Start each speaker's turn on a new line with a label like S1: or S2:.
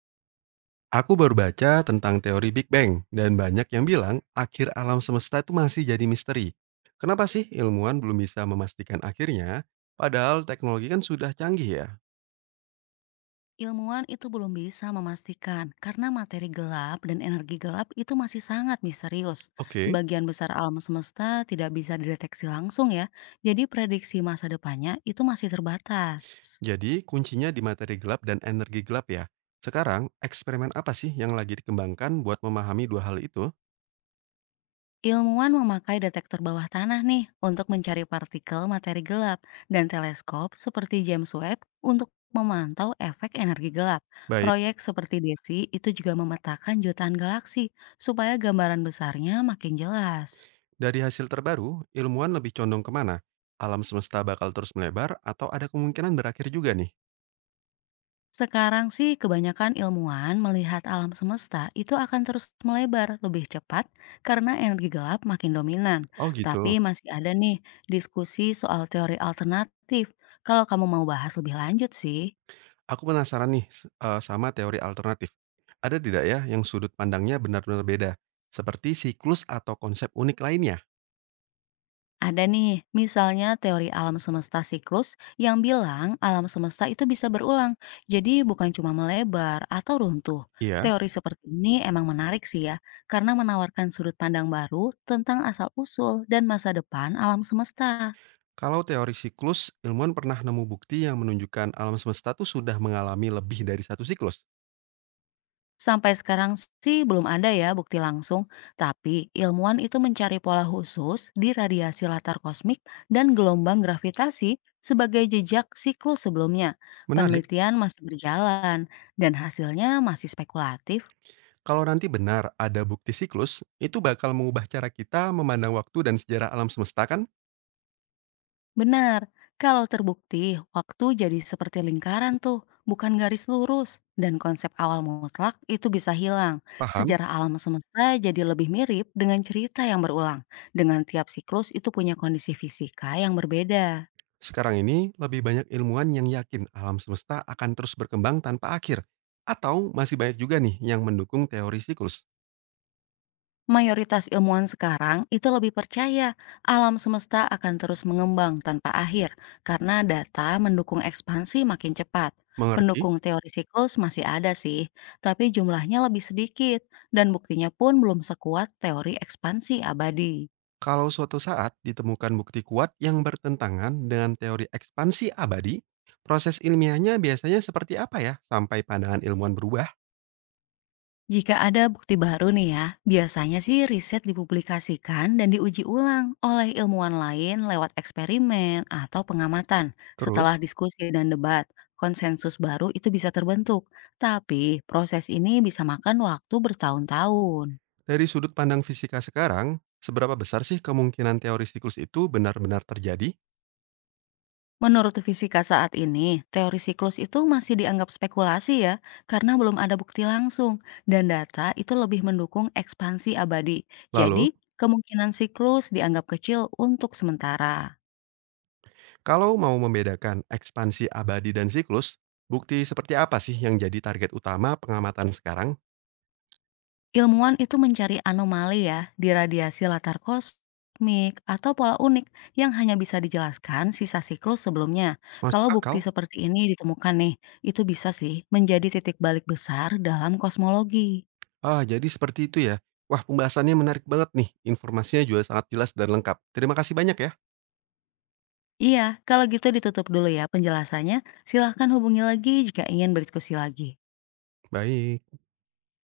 S1: Aku baru baca tentang teori Big Bang dan banyak yang bilang akhir alam semesta itu masih jadi misteri. Kenapa sih ilmuwan belum bisa memastikan akhirnya? Padahal teknologi kan sudah canggih ya.
S2: Ilmuwan itu belum bisa memastikan karena materi gelap dan energi gelap itu masih sangat misterius.
S1: Oke.
S2: Sebagian besar alam semesta tidak bisa dideteksi langsung ya, jadi prediksi masa depannya itu masih terbatas.
S1: Jadi kuncinya di materi gelap dan energi gelap ya. Sekarang eksperimen apa sih yang lagi dikembangkan buat memahami dua hal itu?
S2: Ilmuwan memakai detektor bawah tanah nih untuk mencari partikel materi gelap dan teleskop seperti James Webb untuk memantau efek energi gelap.
S1: Baik.
S2: Proyek seperti DESI itu juga memetakan jutaan galaksi supaya gambaran besarnya makin jelas.
S1: Dari hasil terbaru, ilmuwan lebih condong kemana? Alam semesta bakal terus melebar atau ada kemungkinan berakhir juga nih?
S2: Sekarang sih kebanyakan ilmuwan melihat alam semesta itu akan terus melebar lebih cepat karena energi gelap makin dominan.
S1: Oh
S2: Tapi
S1: gitu.
S2: masih ada nih diskusi soal teori alternatif. Kalau kamu mau bahas lebih lanjut sih.
S1: Aku penasaran nih sama teori alternatif. Ada tidak ya yang sudut pandangnya benar-benar beda, seperti siklus atau konsep unik lainnya?
S2: Ada nih, misalnya teori alam semesta siklus yang bilang alam semesta itu bisa berulang, jadi bukan cuma melebar atau runtuh.
S1: Iya.
S2: Teori seperti ini emang menarik sih ya, karena menawarkan sudut pandang baru tentang asal-usul dan masa depan alam semesta.
S1: Kalau teori siklus, ilmuwan pernah nemu bukti yang menunjukkan alam semesta itu sudah mengalami lebih dari satu siklus.
S2: Sampai sekarang sih belum ada ya bukti langsung, tapi ilmuwan itu mencari pola khusus di radiasi latar kosmik dan gelombang gravitasi sebagai jejak siklus sebelumnya.
S1: Menarik,
S2: Penelitian masih berjalan dan hasilnya masih spekulatif.
S1: kalau nanti benar ada bukti siklus, itu bakal mengubah cara kita memandang waktu dan sejarah alam semesta kan?
S2: Benar, kalau terbukti, waktu jadi seperti lingkaran tuh, bukan garis lurus. Dan konsep awal mutlak itu bisa hilang.
S1: Paham?
S2: Sejarah alam semesta jadi lebih mirip dengan cerita yang berulang. Dengan tiap siklus itu punya kondisi fisika yang berbeda.
S1: Sekarang ini lebih banyak ilmuwan yang yakin alam semesta akan terus berkembang tanpa akhir. Atau masih banyak juga nih yang mendukung teori siklus.
S2: Mayoritas ilmuwan sekarang itu lebih percaya alam semesta akan terus mengembang tanpa akhir karena data mendukung ekspansi makin cepat.
S1: Mengerti?
S2: Pendukung teori siklus masih ada sih, tapi jumlahnya lebih sedikit dan buktinya pun belum sekuat teori ekspansi abadi.
S1: Kalau suatu saat ditemukan bukti kuat yang bertentangan dengan teori ekspansi abadi, proses ilmiahnya biasanya seperti apa ya sampai pandangan ilmuwan berubah?
S2: Jika ada bukti baru nih ya, biasanya sih riset dipublikasikan dan diuji ulang oleh ilmuwan lain lewat eksperimen atau pengamatan.
S1: Terus,
S2: Setelah diskusi dan debat, konsensus baru itu bisa terbentuk. Tapi proses ini bisa makan waktu bertahun-tahun.
S1: dari sudut pandang fisika sekarang, seberapa besar sih kemungkinan teori siklus itu benar-benar terjadi?
S2: Menurut fisika saat ini, teori siklus itu masih dianggap spekulasi ya, karena belum ada bukti langsung. Dan data itu lebih mendukung ekspansi abadi. Jadi,
S1: Lalu,
S2: kemungkinan siklus dianggap kecil untuk sementara.
S1: kalau mau membedakan ekspansi abadi dan siklus, bukti seperti apa sih yang jadi target utama pengamatan sekarang?
S2: Ilmuwan itu mencari anomali ya di radiasi latar kosmik atau pola unik yang hanya bisa dijelaskan sisa siklus sebelumnya. Kalau
S1: Masuk
S2: bukti
S1: akal?
S2: seperti ini ditemukan nih, itu bisa sih menjadi titik balik besar dalam kosmologi.
S1: Ah, jadi seperti itu ya. Wah, pembahasannya menarik banget nih. Informasinya juga sangat jelas dan lengkap. Terima kasih banyak ya.
S2: Iya, kalau gitu ditutup dulu ya penjelasannya. Silahkan hubungi lagi jika ingin berdiskusi lagi.
S1: Baik.